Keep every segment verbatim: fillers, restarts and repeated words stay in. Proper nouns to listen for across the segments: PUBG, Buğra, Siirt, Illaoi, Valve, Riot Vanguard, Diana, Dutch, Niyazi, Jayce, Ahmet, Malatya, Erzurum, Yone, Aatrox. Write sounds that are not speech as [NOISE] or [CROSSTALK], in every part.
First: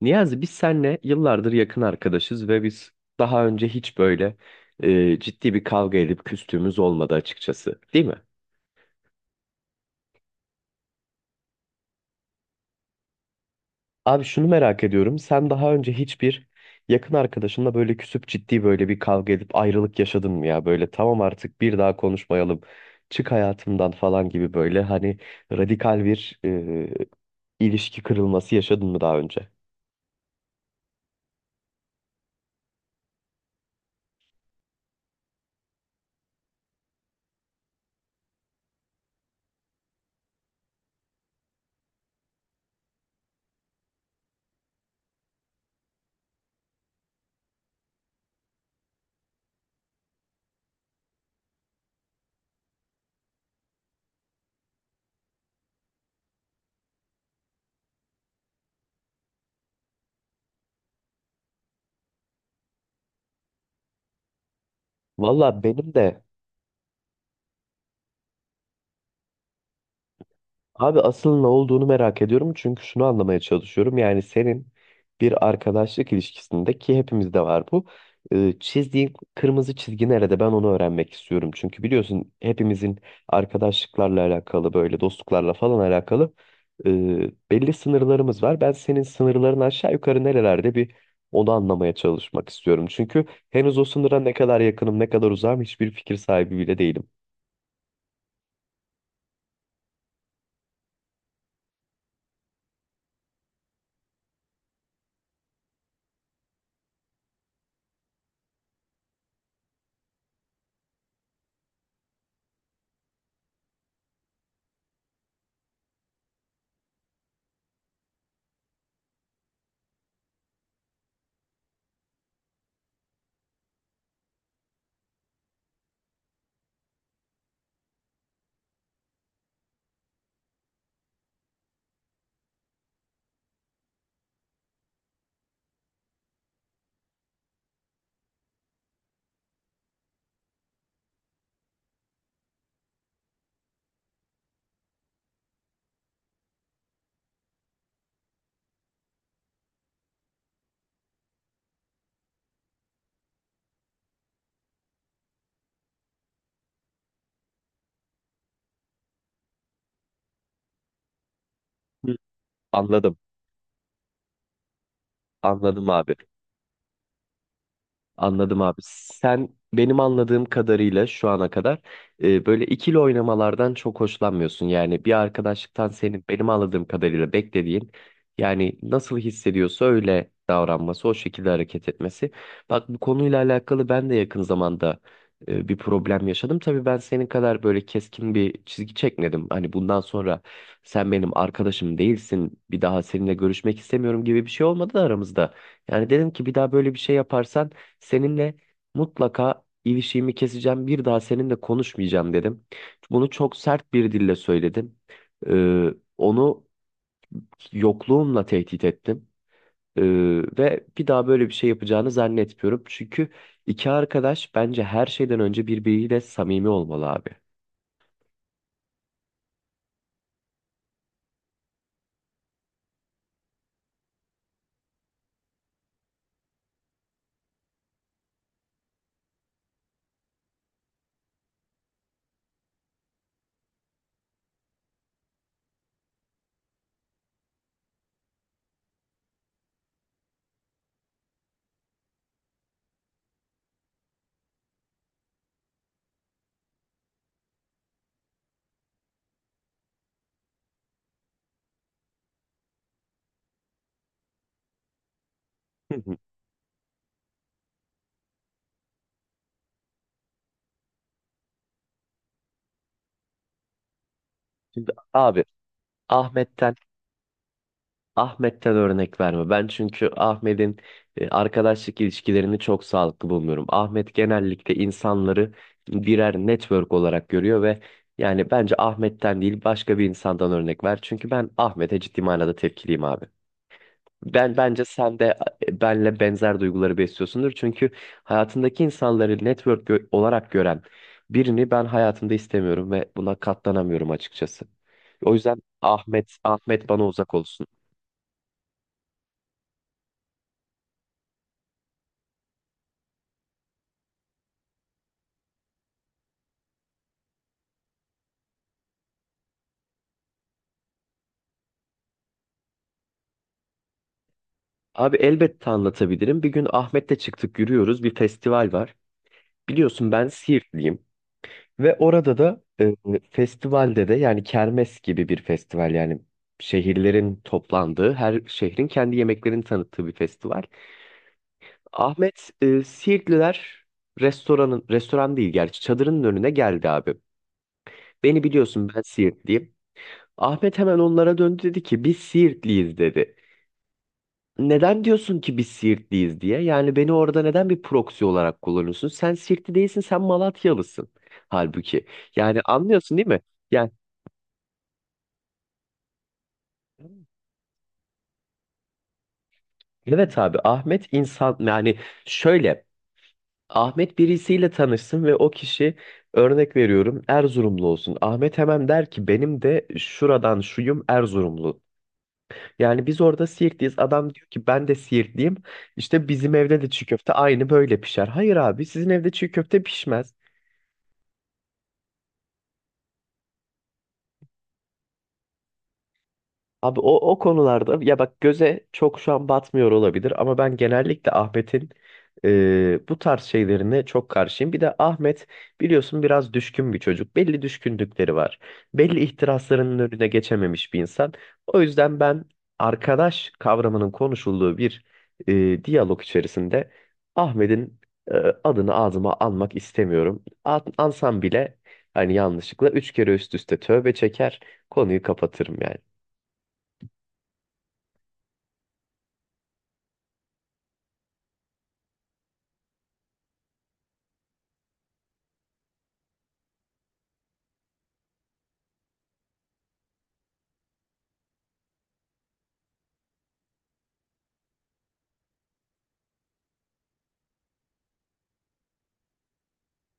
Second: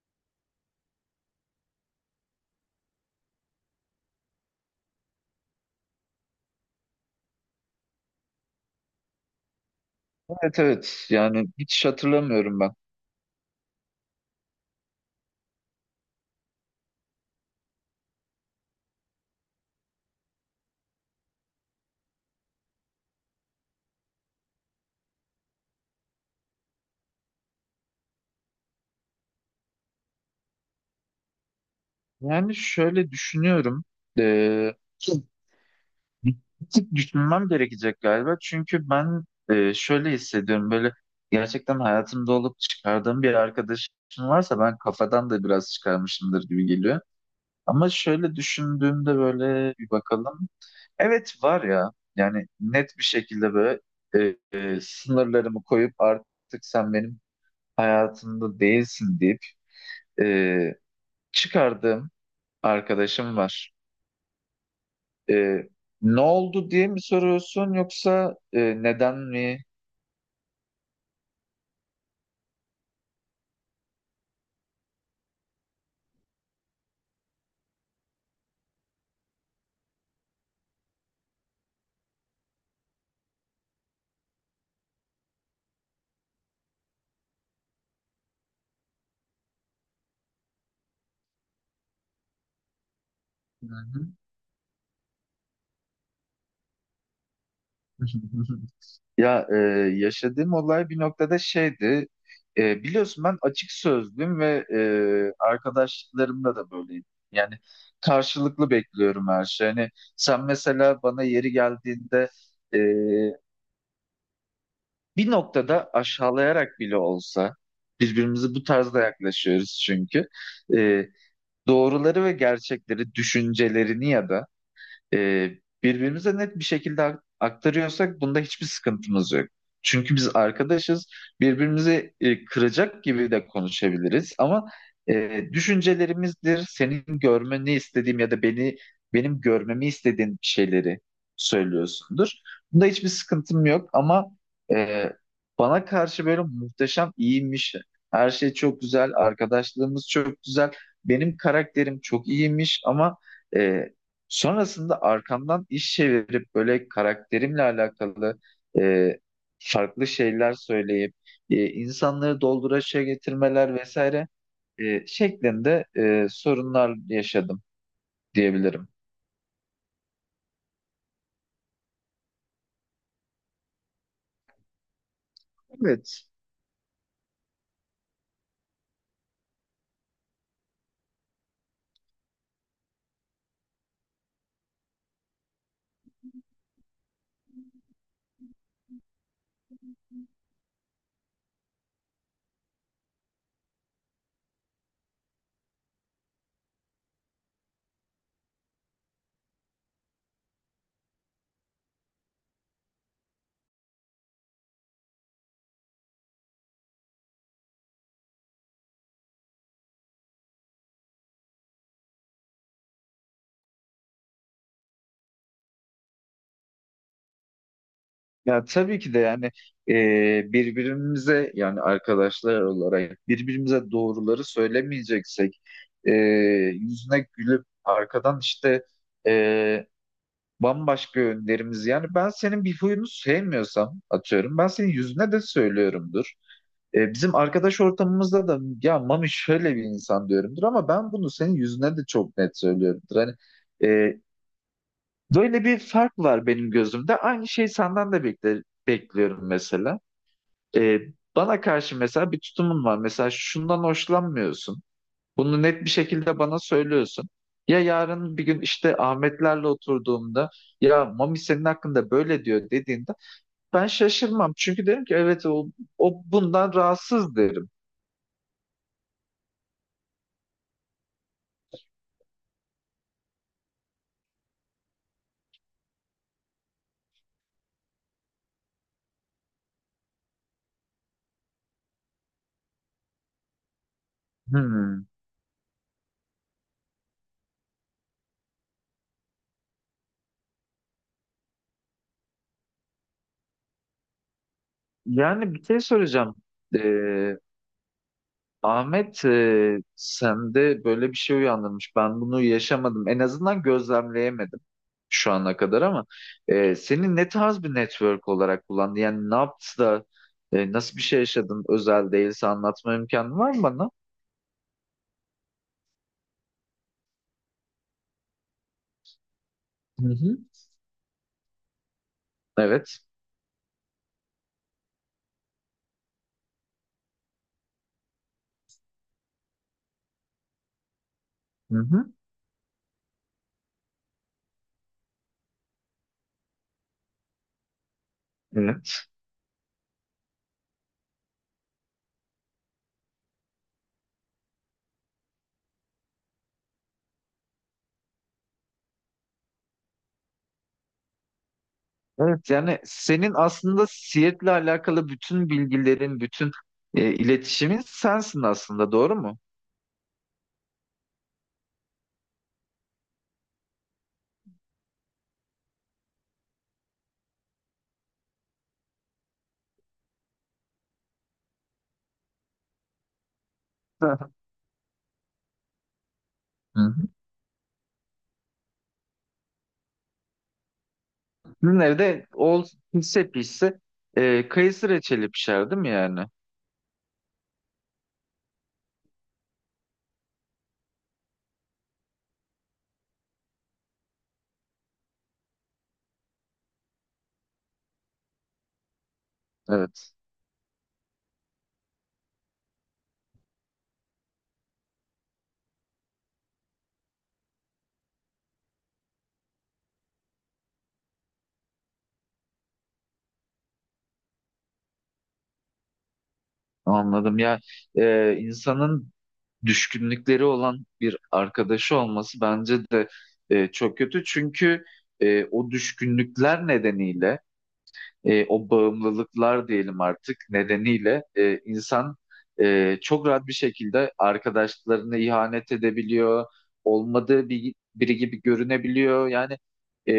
Niyazi, biz seninle yıllardır yakın arkadaşız ve biz daha önce hiç böyle e, ciddi bir kavga edip küstüğümüz olmadı açıkçası, değil mi? Evet evet yani hiç hatırlamıyorum ben. Abi, şunu merak ediyorum. Sen daha önce hiçbir yakın arkadaşınla böyle küsüp ciddi böyle bir kavga edip ayrılık yaşadın mı ya? Böyle tamam artık bir daha konuşmayalım. Çık hayatımdan falan gibi böyle hani radikal bir e, ilişki kırılması yaşadın mı daha önce? Yani şöyle düşünüyorum. Ee, Bir tık düşünmem gerekecek galiba. Çünkü ben e, şöyle hissediyorum böyle gerçekten hayatımda olup çıkardığım bir arkadaşım varsa ben kafadan da biraz çıkarmışımdır gibi geliyor. Ama şöyle düşündüğümde böyle bir bakalım. Evet var ya, yani net bir şekilde böyle e, e, sınırlarımı koyup artık sen benim hayatımda değilsin deyip çıkardığım arkadaşım var. Valla Ee, benim Ne de oldu diye mi soruyorsun yoksa e, neden mi? abi asıl ne olduğunu merak ediyorum çünkü şunu anlamaya çalışıyorum. Yani senin bir arkadaşlık ilişkisinde ki hepimizde var bu. e, Çizdiğin kırmızı çizgi nerede? Ben onu öğrenmek istiyorum. Çünkü biliyorsun hepimizin arkadaşlıklarla alakalı böyle dostluklarla falan alakalı e, belli sınırlarımız var. Ben senin sınırların aşağı yukarı nerelerde bir onu anlamaya çalışmak istiyorum. Çünkü Hı henüz o hı. sınıra ne kadar yakınım ne kadar uzağım hiçbir fikir sahibi bile değilim. [LAUGHS] Ya e, yaşadığım olay bir noktada şeydi. E, biliyorsun ben açık sözlüyüm ve e, arkadaşlarımla da böyleyim. Yani karşılıklı bekliyorum her şey. Hani sen mesela bana yeri geldiğinde, e, bir noktada aşağılayarak bile olsa birbirimizi bu tarzda yaklaşıyoruz çünkü. E, Doğruları ve gerçekleri, düşüncelerini ya da e, birbirimize net bir şekilde ak- aktarıyorsak bunda hiçbir sıkıntımız yok. Çünkü biz arkadaşız, birbirimizi e, kıracak gibi de konuşabiliriz ama e, düşüncelerimizdir, senin görmeni istediğim ya da beni benim görmemi istediğin şeyleri söylüyorsundur. Bunda hiçbir sıkıntım yok ama e, bana karşı böyle muhteşem iyiymiş, her şey çok güzel, arkadaşlığımız çok güzel, benim karakterim çok iyiymiş ama e, sonrasında arkamdan iş çevirip böyle karakterimle alakalı e, farklı şeyler söyleyip e, Hı. insanları dolduraşa Anladım. getirmeler vesaire e, şeklinde Anladım abi. e, sorunlar yaşadım Anladım abi. diyebilirim. Sen benim anladığım kadarıyla şu ana kadar e, böyle ikili oynamalardan çok hoşlanmıyorsun. Yani bir arkadaşlıktan senin Evet. benim anladığım kadarıyla beklediğin yani nasıl hissediyorsa öyle davranması, o şekilde hareket etmesi. Bak, bu konuyla alakalı ben de yakın zamanda e, bir problem yaşadım. Tabii ben senin kadar böyle keskin bir çizgi çekmedim. Hani bundan sonra sen benim arkadaşım değilsin, bir daha seninle görüşmek istemiyorum gibi bir şey olmadı da aramızda. Yani dedim ki bir daha böyle bir şey yaparsan seninle mutlaka ilişiğimi keseceğim. Bir daha seninle konuşmayacağım dedim. Bunu çok sert bir dille söyledim. Ee, onu yokluğumla tehdit ettim. Ee, ve bir daha böyle bir şey yapacağını zannetmiyorum. Çünkü iki arkadaş bence her şeyden önce birbiriyle samimi olmalı abi. Ya tabii ki de, yani e, birbirimize, yani arkadaşlar olarak birbirimize doğruları söylemeyeceksek e, yüzüne gülüp arkadan işte e, bambaşka yönlerimiz. Yani ben senin bir huyunu sevmiyorsam, atıyorum, ben senin yüzüne de söylüyorumdur. E, bizim arkadaş ortamımızda da ya Mami şöyle bir insan diyorumdur, ama ben bunu senin yüzüne de çok net söylüyorumdur. Hani e, böyle bir fark var benim gözümde. Aynı şeyi senden de bekle, bekliyorum mesela. E, bana karşı mesela bir tutumun var. Mesela şundan hoşlanmıyorsun. Bunu net bir Hı hı. şekilde bana söylüyorsun. Ya yarın bir gün işte Ahmetlerle oturduğumda, ya Mami senin hakkında böyle diyor dediğinde, ben şaşırmam. Çünkü Şimdi derim ki abi, evet o, o bundan Ahmet'ten rahatsız, derim. Ahmet'ten örnek verme. Ben çünkü Ahmet'in e, arkadaşlık ilişkilerini çok sağlıklı bulmuyorum. Ahmet genellikle insanları birer network olarak görüyor ve yani bence Ahmet'ten değil başka bir insandan örnek ver. Çünkü ben Ahmet'e ciddi manada tepkiliyim abi. Ben bence Hmm. sen de e, benle benzer duyguları besliyorsundur. Çünkü hayatındaki insanları network gö- olarak gören birini ben hayatımda istemiyorum ve buna katlanamıyorum açıkçası. O Yani yüzden bir şey Ahmet soracağım. Ahmet bana uzak olsun. Ahmet, e, sende böyle bir şey uyandırmış. Ben bunu yaşamadım. En azından gözlemleyemedim şu ana kadar, ama e, senin ne tarz bir network olarak kullandın? Yani ne yaptı da e, nasıl bir şey yaşadın? Özel değilse anlatma imkanın var mı bana? Abi, elbette anlatabilirim. Bir gün Ahmet'le çıktık, yürüyoruz. Bir festival var. Hı Biliyorsun ben hı. Siirtliyim. Ve orada da e, Evet. festivalde de yani kermes gibi bir festival, yani şehirlerin toplandığı, her şehrin kendi yemeklerini tanıttığı bir festival. Hı hı. Ahmet e, Siirtliler restoranın, restoran değil gerçi çadırının önüne geldi abi. Beni biliyorsun, ben Evet. Siirtliyim. Ahmet hemen onlara döndü, dedi ki biz Siirtliyiz dedi. Neden diyorsun ki biz Siirtliyiz diye? Yani beni orada neden bir proxy olarak kullanıyorsun? Sen Siirtli değilsin, sen Malatyalısın. Halbuki. Evet, Yani yani anlıyorsun değil senin mi? aslında Yani Seattle'le alakalı bütün bilgilerin, bütün e, iletişimin sensin aslında, doğru mu? evet abi, Ahmet insan yani şöyle Ahmet birisiyle tanışsın ve o kişi örnek veriyorum Erzurumlu olsun. Ahmet hemen der ki benim de şuradan şuyum Erzurumlu. Yani biz orada Siirtliyiz. [LAUGHS] Hı Adam diyor ki ben de Siirtliyim. İşte bizim evde de hı. çiğ köfte aynı böyle pişer. Hayır abi, sizin evde çiğ köfte pişmez. Sizin evde o pişse pişse e, kayısı reçeli pişer, değil mi yani? Abi o, o konularda ya bak göze çok şu an batmıyor olabilir ama ben genellikle Ahmet'in e, bu tarz şeylerine çok karşıyım. Bir de Ahmet biliyorsun biraz düşkün bir çocuk. Belli düşkünlükleri var. Belli ihtiraslarının Evet. önüne geçememiş bir insan. O yüzden ben arkadaş kavramının konuşulduğu bir e, diyalog içerisinde Ahmet'in e, adını ağzıma almak istemiyorum. An- Ansam bile hani yanlışlıkla üç kere üst üste tövbe çeker. Konuyu kapatırım yani. Anladım ya. E, insanın düşkünlükleri olan bir arkadaşı olması bence de e, çok kötü. Çünkü e, o düşkünlükler nedeniyle e, o bağımlılıklar diyelim artık nedeniyle e, insan e, çok rahat bir şekilde arkadaşlarına ihanet edebiliyor, olmadığı bir, biri gibi görünebiliyor. Yani e,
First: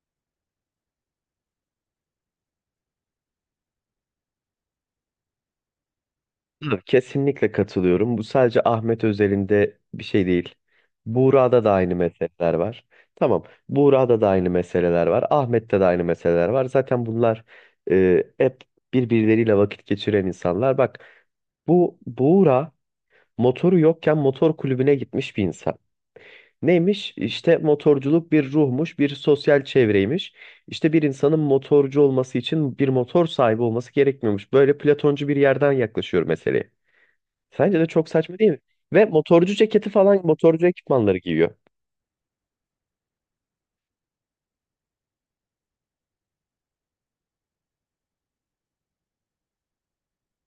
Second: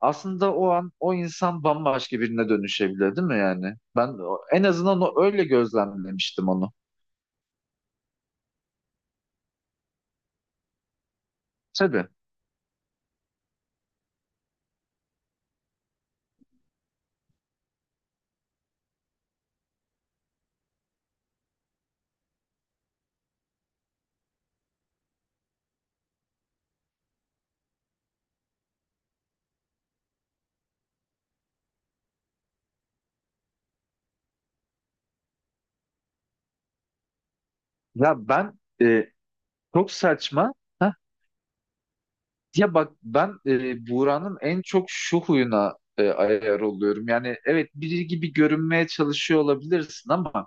aslında o an o insan bambaşka birine dönüşebilir, değil mi yani? Ben o- en azından o, öyle gözlemlemiştim onu. Tabii, kesinlikle katılıyorum. Bu sadece Ahmet özelinde bir şey değil. Buğra'da da aynı Tabii. meseleler var. Tamam. Buğra'da da aynı meseleler var. Ahmet'te de aynı meseleler var. Zaten bunlar e, hep birbirleriyle vakit geçiren insanlar. Bak bu Buğra motoru yokken motor kulübüne gitmiş bir insan. Neymiş? İşte motorculuk bir ruhmuş, bir sosyal çevreymiş. İşte bir insanın motorcu olması için bir motor sahibi olması gerekmiyormuş. Böyle Platoncu bir yerden yaklaşıyor meseleye. Sence de çok Ya saçma değil ben mi? Ve e, motorcu ceketi çok falan saçma. motorcu ekipmanları giyiyor. Ya bak ben e, Buğra'nın en çok şu huyuna e, ayar oluyorum. Yani evet, biri gibi görünmeye çalışıyor olabilirsin, ama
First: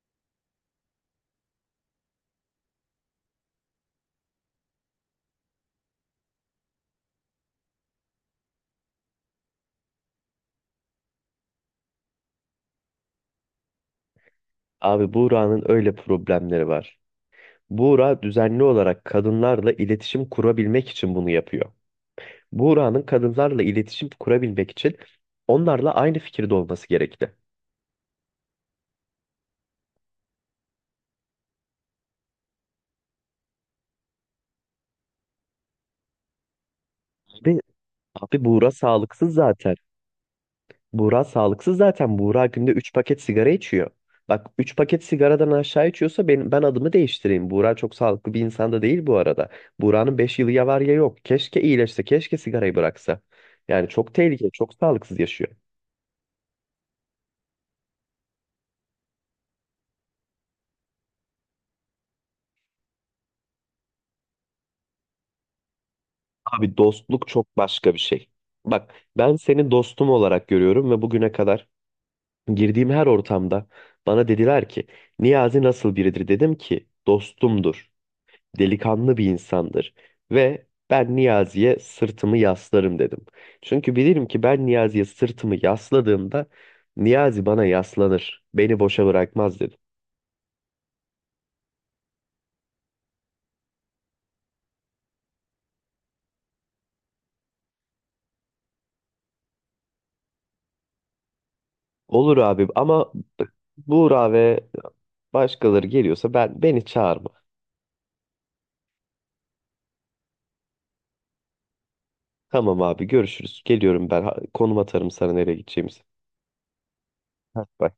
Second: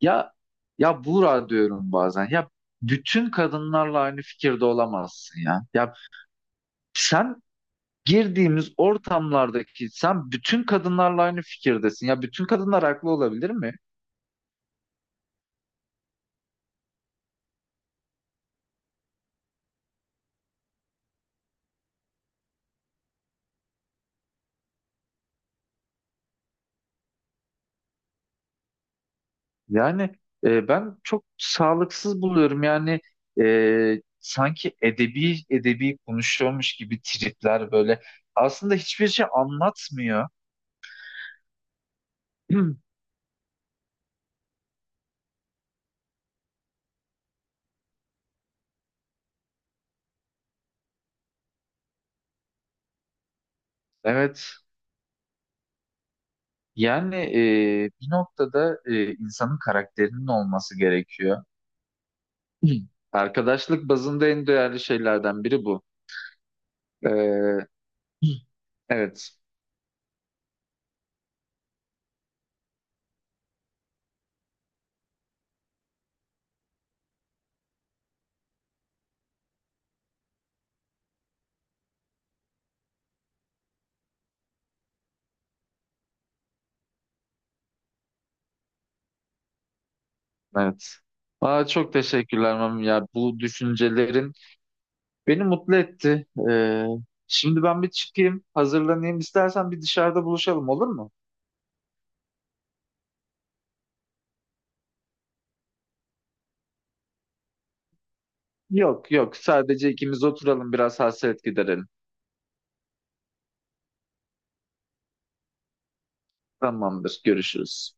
ya ya Buğra diyorum bazen. Ya bütün kadınlarla aynı fikirde olamazsın ya. Ya sen girdiğimiz ortamlardaki sen bütün kadınlarla aynı fikirdesin. Ya bütün kadınlar haklı olabilir mi? Abi, Buğra'nın öyle problemleri var. Buğra düzenli olarak kadınlarla iletişim kurabilmek için bunu yapıyor. Buğra'nın kadınlarla iletişim kurabilmek için onlarla aynı fikirde olması gerekti. Yani e, ben çok sağlıksız buluyorum. Yani e, sanki edebi edebi konuşuyormuş gibi tripler böyle. Abi, Buğra Aslında hiçbir şey sağlıksız zaten. anlatmıyor. Buğra sağlıksız zaten. Buğra günde [CLEARS THROAT] üç paket sigara içiyor. Bak, üç paket sigaradan aşağı içiyorsa ben, ben adımı değiştireyim. Buğra çok sağlıklı bir insan da değil bu arada. Buğra'nın beş yılı ya var ya yok. Keşke iyileşse, keşke sigarayı bıraksa. Yani çok tehlikeli, Evet. çok sağlıksız yaşıyor. Yani e, bir noktada e, insanın karakterinin olması gerekiyor. [CLEARS THROAT] Arkadaşlık bazında en değerli şeylerden biri bu. Abi, E, dostluk çok [CLEARS THROAT] başka bir şey. Bak, ben evet. seni dostum olarak görüyorum ve bugüne kadar girdiğim her ortamda bana dediler ki Niyazi nasıl biridir? Dedim ki dostumdur. Delikanlı bir insandır ve ben Niyazi'ye sırtımı yaslarım dedim. Çünkü bilirim ki ben Niyazi'ye sırtımı yasladığımda Niyazi bana yaslanır, beni boşa bırakmaz dedim. Evet. Aa, çok teşekkürler Mami ya. Bu düşüncelerin beni mutlu etti. Ee, şimdi ben bir çıkayım, hazırlanayım. İstersen bir dışarıda buluşalım, olur mu? Olur abi ama Buğra ve başkaları geliyorsa ben beni çağırma. Yok yok, sadece ikimiz oturalım, biraz hasret giderelim. Tamam abi, görüşürüz. Geliyorum ben. Ha- Konum atarım sana nereye gideceğimizi. Tamamdır, Heh, bye. görüşürüz.